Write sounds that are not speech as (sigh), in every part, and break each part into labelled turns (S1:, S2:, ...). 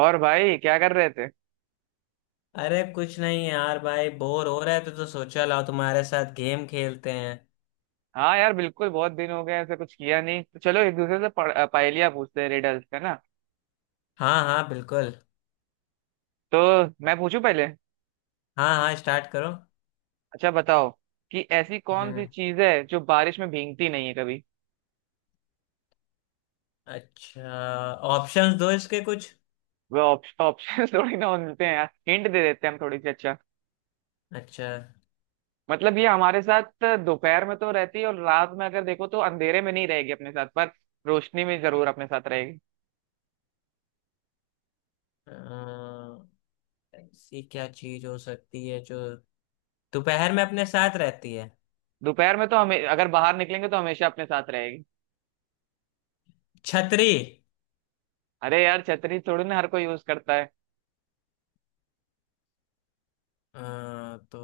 S1: और भाई क्या कर रहे थे?
S2: अरे कुछ नहीं यार, भाई बोर हो रहे थे तो सोचा लाओ तुम्हारे साथ गेम खेलते हैं।
S1: हाँ यार, बिल्कुल। बहुत दिन हो गए ऐसा कुछ किया नहीं, तो चलो एक दूसरे से पहेलियाँ पूछते हैं, रिडल्स का ना।
S2: हाँ हाँ बिल्कुल।
S1: तो मैं पूछूं पहले।
S2: हाँ हाँ, स्टार्ट करो।
S1: अच्छा बताओ कि ऐसी कौन सी
S2: हम्म।
S1: चीज है जो बारिश में भीगती नहीं है कभी?
S2: अच्छा, ऑप्शंस दो इसके कुछ।
S1: वह ऑप्शन (laughs) थोड़ी ना मिलते हैं यार, हिंट दे देते हैं हम थोड़ी सी। अच्छा।
S2: अच्छा।
S1: मतलब ये हमारे साथ दोपहर में तो रहती है, और रात में अगर देखो तो अंधेरे में नहीं रहेगी अपने साथ, पर रोशनी में जरूर अपने साथ रहेगी।
S2: अ, ऐसी क्या चीज हो सकती है जो दोपहर में अपने साथ रहती है।
S1: दोपहर में तो हमें अगर बाहर निकलेंगे तो हमेशा अपने साथ रहेगी।
S2: छतरी।
S1: अरे यार, छतरी थोड़ी ना हर कोई यूज करता है।
S2: अ, तो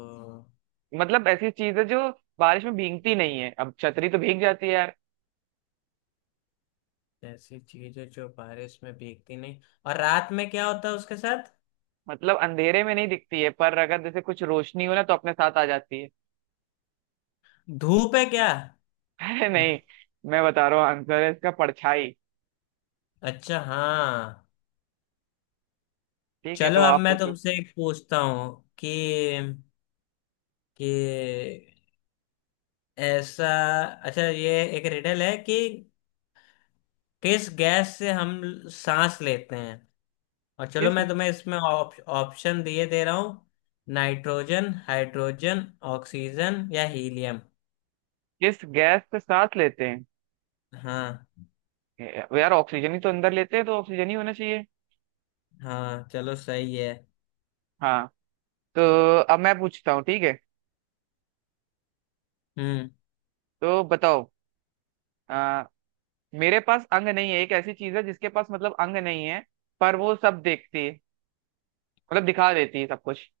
S1: मतलब ऐसी चीज है जो बारिश में भीगती नहीं है, अब छतरी तो भीग जाती है यार।
S2: ऐसी चीज है जो बारिश में भीगती नहीं, और रात में क्या होता है उसके साथ।
S1: मतलब अंधेरे में नहीं दिखती है, पर अगर जैसे कुछ रोशनी हो ना तो अपने साथ आ जाती है।
S2: धूप है क्या।
S1: (laughs) अरे नहीं, मैं बता रहा हूँ आंसर है इसका, परछाई।
S2: अच्छा हाँ।
S1: ठीक है,
S2: चलो
S1: तो
S2: अब
S1: आप
S2: मैं
S1: पूछो।
S2: तुमसे एक पूछता हूँ कि ऐसा। अच्छा, ये एक रिडल है कि किस गैस से हम सांस लेते हैं, और चलो
S1: किस
S2: मैं तुम्हें इसमें ऑप्शन दिए दे रहा हूँ। नाइट्रोजन, हाइड्रोजन, ऑक्सीजन या हीलियम।
S1: किस गैस को साथ लेते हैं?
S2: हाँ,
S1: यार ऑक्सीजन ही तो अंदर लेते हैं, तो ऑक्सीजन ही होना चाहिए।
S2: हाँ चलो सही है।
S1: हाँ। तो अब मैं पूछता हूँ, ठीक है।
S2: हम्म।
S1: तो बताओ। आ, मेरे पास अंग नहीं है, एक ऐसी चीज है जिसके पास मतलब अंग नहीं है, पर वो सब देखती है, मतलब दिखा देती है सब कुछ।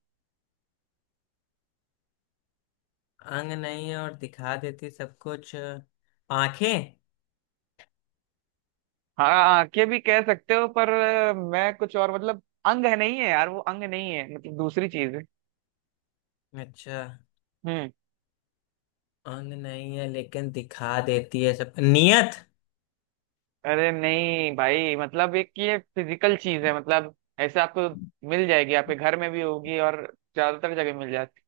S2: अंग नहीं है और दिखा देती सब कुछ। आंखें।
S1: हाँ, आंखें भी कह सकते हो पर मैं कुछ और, मतलब अंग है नहीं है यार, वो अंग नहीं है, मतलब दूसरी चीज है।
S2: अच्छा,
S1: हम्म।
S2: अंग नहीं है लेकिन दिखा देती है सब नियत।
S1: अरे नहीं भाई, मतलब एक ये फिजिकल चीज है, मतलब ऐसे आपको मिल जाएगी, आपके घर में भी होगी और ज्यादातर जगह मिल जाती।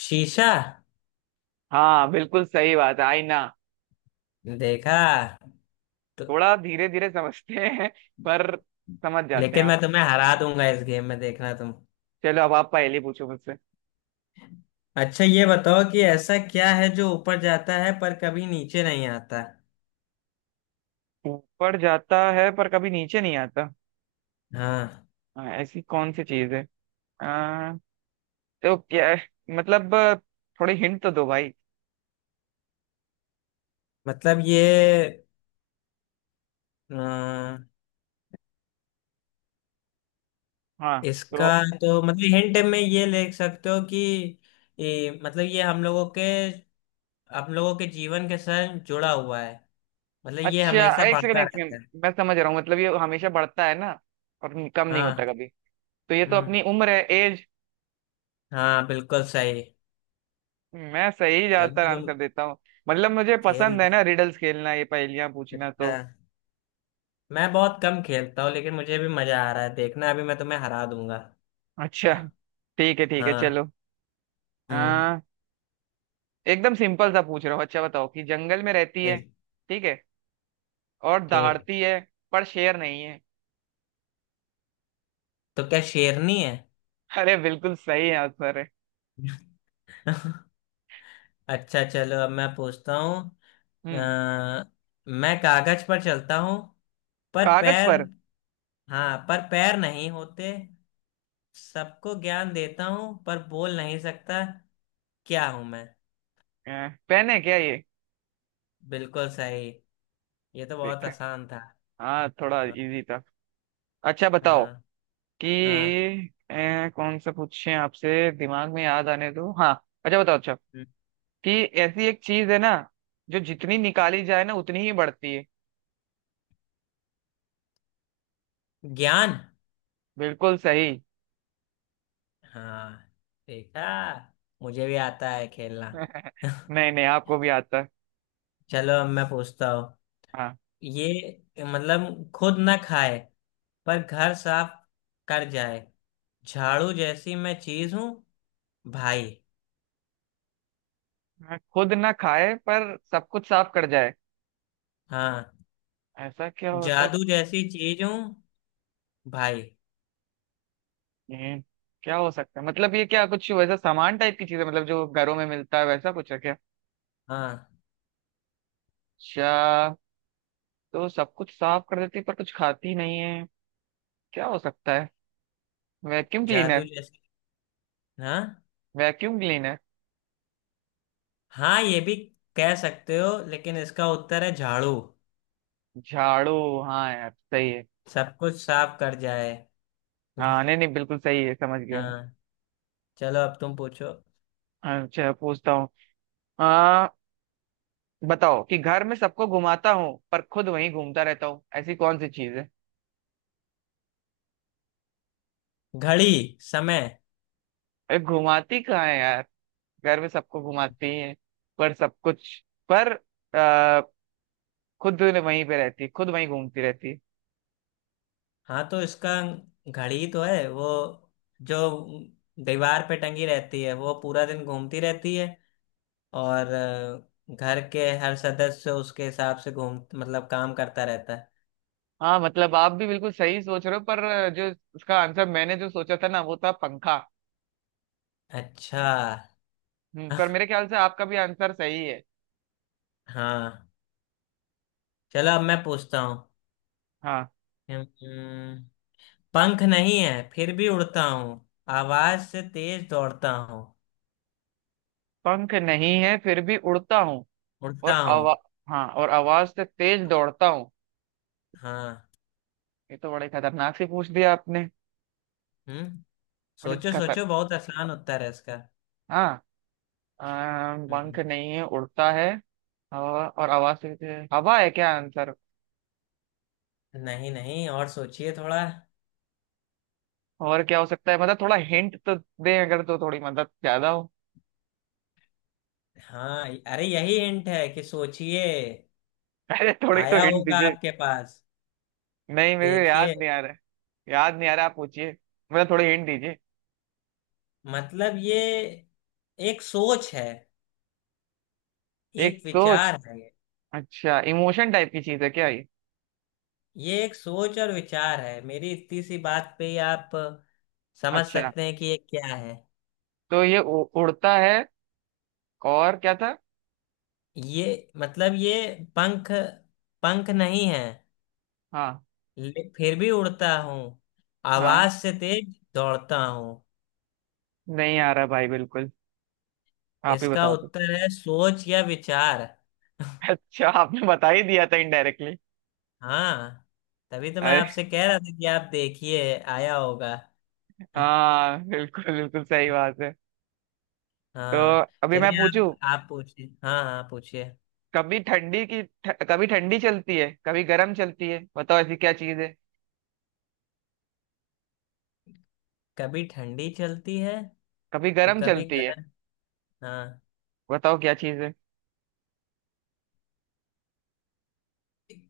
S2: शीशा।
S1: हाँ बिल्कुल सही बात है, आईना।
S2: देखा। तो
S1: थोड़ा धीरे धीरे समझते हैं, पर समझ जाते हैं
S2: लेकिन
S1: आप।
S2: मैं तुम्हें हरा दूंगा इस गेम में, देखना तुम।
S1: चलो अब आप पहले पूछो मुझसे।
S2: अच्छा, ये बताओ कि ऐसा क्या है जो ऊपर जाता है पर कभी नीचे नहीं आता।
S1: ऊपर जाता है पर कभी नीचे नहीं आता।
S2: हाँ
S1: हाँ, ऐसी कौन सी चीज है? तो क्या, मतलब थोड़े हिंट तो दो भाई।
S2: मतलब ये अ,
S1: हाँ।
S2: इसका
S1: तो
S2: तो मतलब हिंट में ये लिख सकते हो कि मतलब ये हम लोगों के जीवन के साथ जुड़ा हुआ है, मतलब ये
S1: अच्छा,
S2: हमेशा
S1: एक सेकंड
S2: बढ़ता
S1: एक
S2: रहता
S1: सेकंड,
S2: है।
S1: मैं समझ रहा हूँ। मतलब ये हमेशा बढ़ता है ना, और कम नहीं होता
S2: हाँ।
S1: कभी। तो ये तो
S2: हम्म।
S1: अपनी उम्र है, एज।
S2: हाँ बिल्कुल सही।
S1: मैं सही
S2: चलो
S1: ज्यादातर
S2: तुम
S1: आंसर देता हूँ। मतलब मुझे
S2: खेल
S1: पसंद है
S2: रहे
S1: ना रिडल्स खेलना, ये पहेलियां पूछना तो।
S2: अच्छा, मैं बहुत कम खेलता हूँ लेकिन मुझे भी मजा आ रहा है, देखना अभी मैं तुम्हें हरा दूंगा।
S1: अच्छा, ठीक है
S2: हाँ।
S1: चलो।
S2: हम्म।
S1: आ, एकदम सिंपल सा पूछ रहा हूँ। अच्छा बताओ कि जंगल में रहती है।
S2: ठीक।
S1: ठीक है, और
S2: ठीक।
S1: दहाड़ती है, पर शेर नहीं है।
S2: तो क्या शेरनी है।
S1: अरे बिल्कुल सही आंसर है।
S2: (laughs) अच्छा चलो अब मैं पूछता हूँ। अ,
S1: हम्म।
S2: मैं कागज पर चलता हूँ पर
S1: कागज
S2: पैर
S1: पर?
S2: हाँ, पर पैर नहीं होते। सबको ज्ञान देता हूँ पर बोल नहीं सकता। क्या हूँ मैं।
S1: पेन है क्या ये?
S2: बिल्कुल सही। ये तो बहुत
S1: देख।
S2: आसान था।
S1: हाँ थोड़ा
S2: हाँ।
S1: इजी था। अच्छा बताओ
S2: हाँ।
S1: कि
S2: हाँ।
S1: कौन सा पूछें आपसे, दिमाग में याद आने दो। हाँ अच्छा बताओ, अच्छा कि ऐसी एक चीज है ना, जो जितनी निकाली जाए ना उतनी ही बढ़ती है।
S2: ज्ञान।
S1: बिल्कुल सही।
S2: हाँ। देखा, मुझे भी आता है खेलना।
S1: (laughs)
S2: (laughs)
S1: नहीं नहीं, आपको भी आता है।
S2: चलो अब मैं पूछता हूँ।
S1: हाँ।
S2: ये मतलब खुद ना खाए पर घर साफ कर जाए। झाड़ू जैसी मैं चीज हूँ, भाई।
S1: हाँ, खुद ना खाए पर सब कुछ साफ कर जाए,
S2: हाँ।
S1: ऐसा क्या होता है?
S2: जादू जैसी चीज हूँ, भाई।
S1: हम्म, क्या हो सकता है, मतलब ये क्या कुछ वैसा सामान टाइप की चीज है, मतलब जो घरों में मिलता है वैसा कुछ है क्या?
S2: हाँ।
S1: अच्छा, तो सब कुछ साफ कर देती पर कुछ खाती नहीं है। क्या हो सकता है? वैक्यूम
S2: जादू
S1: क्लीनर?
S2: जैसी। हाँ,
S1: वैक्यूम क्लीनर।
S2: हाँ ये भी कह सकते हो लेकिन इसका उत्तर है झाड़ू।
S1: झाड़ू? हाँ यार सही है।
S2: सब कुछ साफ कर जाए। (laughs)
S1: हाँ नहीं नहीं, बिल्कुल सही है, समझ गया मैं।
S2: हाँ। चलो अब तुम पूछो।
S1: अच्छा, पूछता हूँ। आ बताओ कि घर में सबको घुमाता हूँ, पर खुद वहीं घूमता रहता हूँ, ऐसी कौन सी चीज है?
S2: घड़ी, समय।
S1: अरे घुमाती कहाँ है यार। घर में सबको घुमाती है, पर सब कुछ, पर आ, खुद वहीं पे रहती, खुद वहीं घूमती रहती।
S2: हाँ तो इसका, घड़ी तो है वो जो दीवार पे टंगी रहती है, वो पूरा दिन घूमती रहती है, और घर के हर सदस्य उसके हिसाब से घूम, मतलब काम करता रहता है।
S1: हाँ मतलब आप भी बिल्कुल सही सोच रहे हो, पर जो उसका आंसर मैंने जो सोचा था ना, वो था पंखा।
S2: अच्छा।
S1: पर
S2: (laughs)
S1: मेरे ख्याल से आपका भी आंसर सही है।
S2: हाँ। चलो अब मैं पूछता हूँ।
S1: हाँ।
S2: हम्म, पंख नहीं है फिर भी उड़ता हूँ, आवाज से तेज दौड़ता हूँ।
S1: पंख नहीं है फिर भी उड़ता हूँ,
S2: उड़ता
S1: और आवा
S2: हूँ।
S1: हाँ और आवाज से तेज दौड़ता हूँ।
S2: हाँ।
S1: ये तो बड़े खतरनाक से पूछ दिया आपने।
S2: हम्म।
S1: बड़ी
S2: सोचो
S1: खतर
S2: सोचो, बहुत आसान उत्तर है इसका।
S1: हाँ।
S2: हम्म।
S1: पंख नहीं है, उड़ता है, और आवाज से हवा है क्या आंसर?
S2: नहीं नहीं, और सोचिए थोड़ा।
S1: और क्या हो सकता है, मतलब थोड़ा हिंट तो दें अगर तो थोड़ी मदद ज्यादा हो।
S2: हाँ अरे, यही हिंट है कि सोचिए।
S1: (laughs) अरे थोड़ी तो
S2: आया
S1: हिंट
S2: होगा
S1: दीजिए।
S2: आपके पास।
S1: नहीं, मेरे को याद
S2: देखिए,
S1: नहीं आ रहा है। याद नहीं आ रहा, आप पूछिए, मतलब थोड़े हिंट दीजिए।
S2: मतलब ये एक सोच है,
S1: एक
S2: एक
S1: सोच?
S2: विचार है।
S1: अच्छा, इमोशन टाइप की चीज है क्या ये?
S2: ये एक सोच और विचार है। मेरी इतनी सी बात पे ही आप समझ
S1: अच्छा,
S2: सकते हैं कि ये क्या है।
S1: तो ये उड़ता है, और क्या था?
S2: ये मतलब ये पंख, पंख नहीं है,
S1: हाँ।
S2: फिर भी उड़ता हूँ,
S1: हाँ
S2: आवाज से तेज दौड़ता हूँ।
S1: नहीं आ रहा भाई बिल्कुल, आप ही
S2: इसका
S1: बता दो।
S2: उत्तर है सोच या विचार।
S1: अच्छा, आपने बता ही दिया था इनडायरेक्टली।
S2: हाँ, तभी तो मैं
S1: अरे
S2: आपसे कह रहा था कि आप देखिए, आया होगा। (laughs)
S1: हाँ, बिल्कुल बिल्कुल सही बात है। तो
S2: हाँ।
S1: अभी मैं
S2: चलिए
S1: पूछूं?
S2: आप पूछिए, हाँ हाँ पूछिए।
S1: कभी ठंडी चलती है, कभी गर्म चलती है, बताओ ऐसी क्या चीज है?
S2: कभी ठंडी चलती है
S1: कभी
S2: तो
S1: गर्म
S2: कभी
S1: चलती है,
S2: गर्म। हाँ।
S1: बताओ क्या चीज है?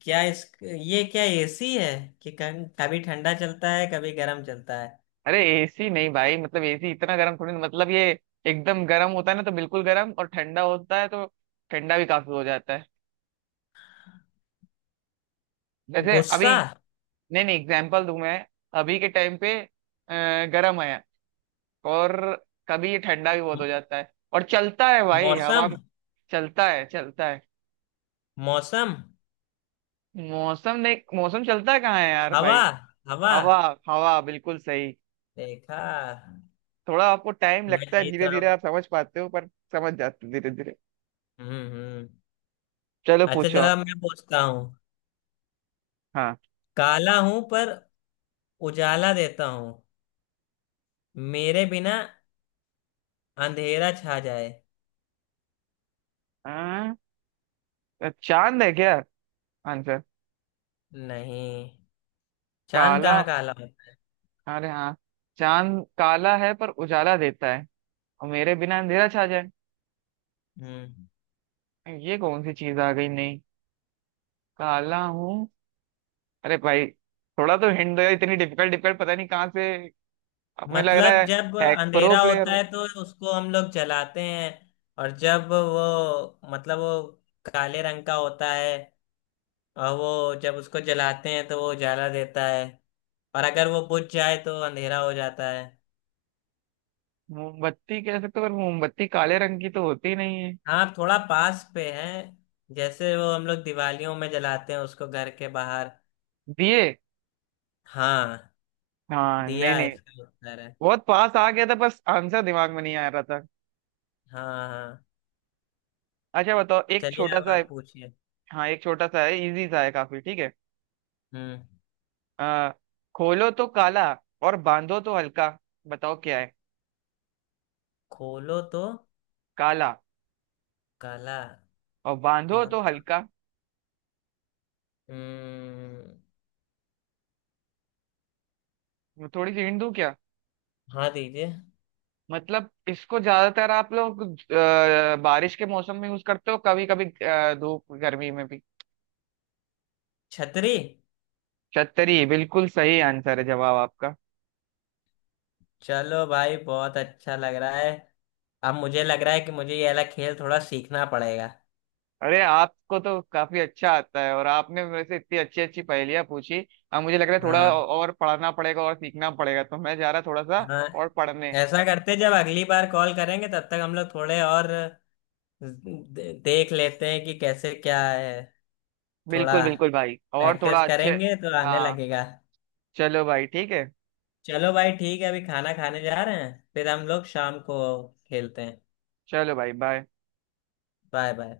S2: क्या इस, ये क्या एसी है कि कभी कभी ठंडा चलता है कभी गर्म चलता है।
S1: अरे एसी नहीं भाई, मतलब एसी इतना गर्म थोड़ी ना, मतलब ये एकदम गर्म होता है ना तो बिल्कुल गर्म, और ठंडा होता है तो ठंडा भी काफी हो जाता है, जैसे अभी।
S2: गुस्सा।
S1: नहीं नहीं, एग्जाम्पल दूं मैं। अभी के टाइम पे गर्म है। और कभी ये ठंडा भी बहुत
S2: म-
S1: हो जाता है, और चलता है भाई,
S2: मौसम।
S1: हवा। चलता है, चलता है।
S2: मौसम।
S1: मौसम नहीं, मौसम चलता कहाँ है यार
S2: हवा।
S1: भाई।
S2: हवा।
S1: हवा। हवा, बिल्कुल सही।
S2: देखा,
S1: थोड़ा आपको टाइम
S2: मैं
S1: लगता है,
S2: जीत
S1: धीरे
S2: रहा
S1: धीरे
S2: हूँ।
S1: आप समझ पाते हो, पर समझ जाते हो धीरे धीरे।
S2: हम्म।
S1: चलो
S2: अच्छा
S1: पूछो
S2: चलो
S1: आप।
S2: अब मैं पूछता हूँ।
S1: हाँ,
S2: काला हूं पर उजाला देता हूँ, मेरे बिना अंधेरा छा जाए।
S1: हाँ, चांद है क्या आंसर?
S2: नहीं, चांद
S1: काला?
S2: कहाँ काला होता
S1: अरे हाँ, चांद काला है पर उजाला देता है, और मेरे बिना अंधेरा छा जाए।
S2: है। हम्म।
S1: ये कौन सी चीज आ गई? नहीं, काला हूँ। अरे भाई, थोड़ा तो हिंट दो यार, इतनी डिफिकल्ट डिफिकल्ट पता नहीं कहाँ से हमें लग रहा
S2: मतलब
S1: है।
S2: जब
S1: हैक प्रो
S2: अंधेरा
S1: प्लेयर
S2: होता
S1: हो।
S2: है तो उसको हम लोग जलाते हैं, और जब वो, मतलब वो काले रंग का होता है, और वो जब उसको जलाते हैं तो वो उजाला देता है, और अगर वो बुझ जाए तो अंधेरा हो जाता है।
S1: मोमबत्ती कह सकते हो पर मोमबत्ती काले रंग की तो होती नहीं है।
S2: हाँ थोड़ा पास पे है, जैसे वो हम लोग दिवालियों में जलाते हैं उसको घर के बाहर।
S1: दिए?
S2: हाँ,
S1: हाँ नहीं
S2: दिया
S1: नहीं,
S2: इसका उत्तर है।
S1: बहुत पास आ गया था बस आंसर दिमाग में नहीं आ रहा था।
S2: हाँ हाँ।
S1: अच्छा बताओ, एक
S2: चलिए
S1: छोटा
S2: अब
S1: सा।
S2: आप पूछिए।
S1: हाँ, एक छोटा सा है, इजी सा है काफी, ठीक है।
S2: हम्म।
S1: आ, खोलो तो काला, और बांधो तो हल्का, बताओ क्या है?
S2: खोलो तो
S1: काला।
S2: काला
S1: और बांधो
S2: और।
S1: तो हल्का।
S2: हम्म।
S1: मैं थोड़ी सी हिंट दूं क्या?
S2: हाँ दीजिए।
S1: मतलब इसको ज्यादातर आप लोग बारिश के मौसम में यूज करते हो कभी कभी, धूप गर्मी में भी।
S2: छतरी।
S1: छतरी, बिल्कुल सही आंसर है जवाब आपका।
S2: चलो भाई बहुत अच्छा लग रहा है। अब मुझे लग रहा है कि मुझे ये वाला खेल थोड़ा सीखना पड़ेगा।
S1: अरे आपको तो काफी अच्छा आता है, और आपने मेरे से इतनी अच्छी अच्छी पहेलियां पूछी। अब मुझे लग रहा है थोड़ा
S2: हाँ।
S1: और पढ़ना पड़ेगा और सीखना पड़ेगा, तो मैं जा रहा थोड़ा सा
S2: हाँ,
S1: और पढ़ने।
S2: ऐसा करते जब अगली बार कॉल करेंगे तब तक हम लोग थोड़े और देख लेते हैं कि कैसे क्या है। थोड़ा
S1: बिल्कुल बिल्कुल भाई, और
S2: प्रैक्टिस
S1: थोड़ा अच्छे।
S2: करेंगे तो आने
S1: हाँ
S2: लगेगा।
S1: चलो भाई ठीक है।
S2: चलो भाई ठीक है, अभी खाना खाने जा रहे हैं फिर हम लोग शाम को खेलते हैं।
S1: चलो भाई बाय।
S2: Bye bye.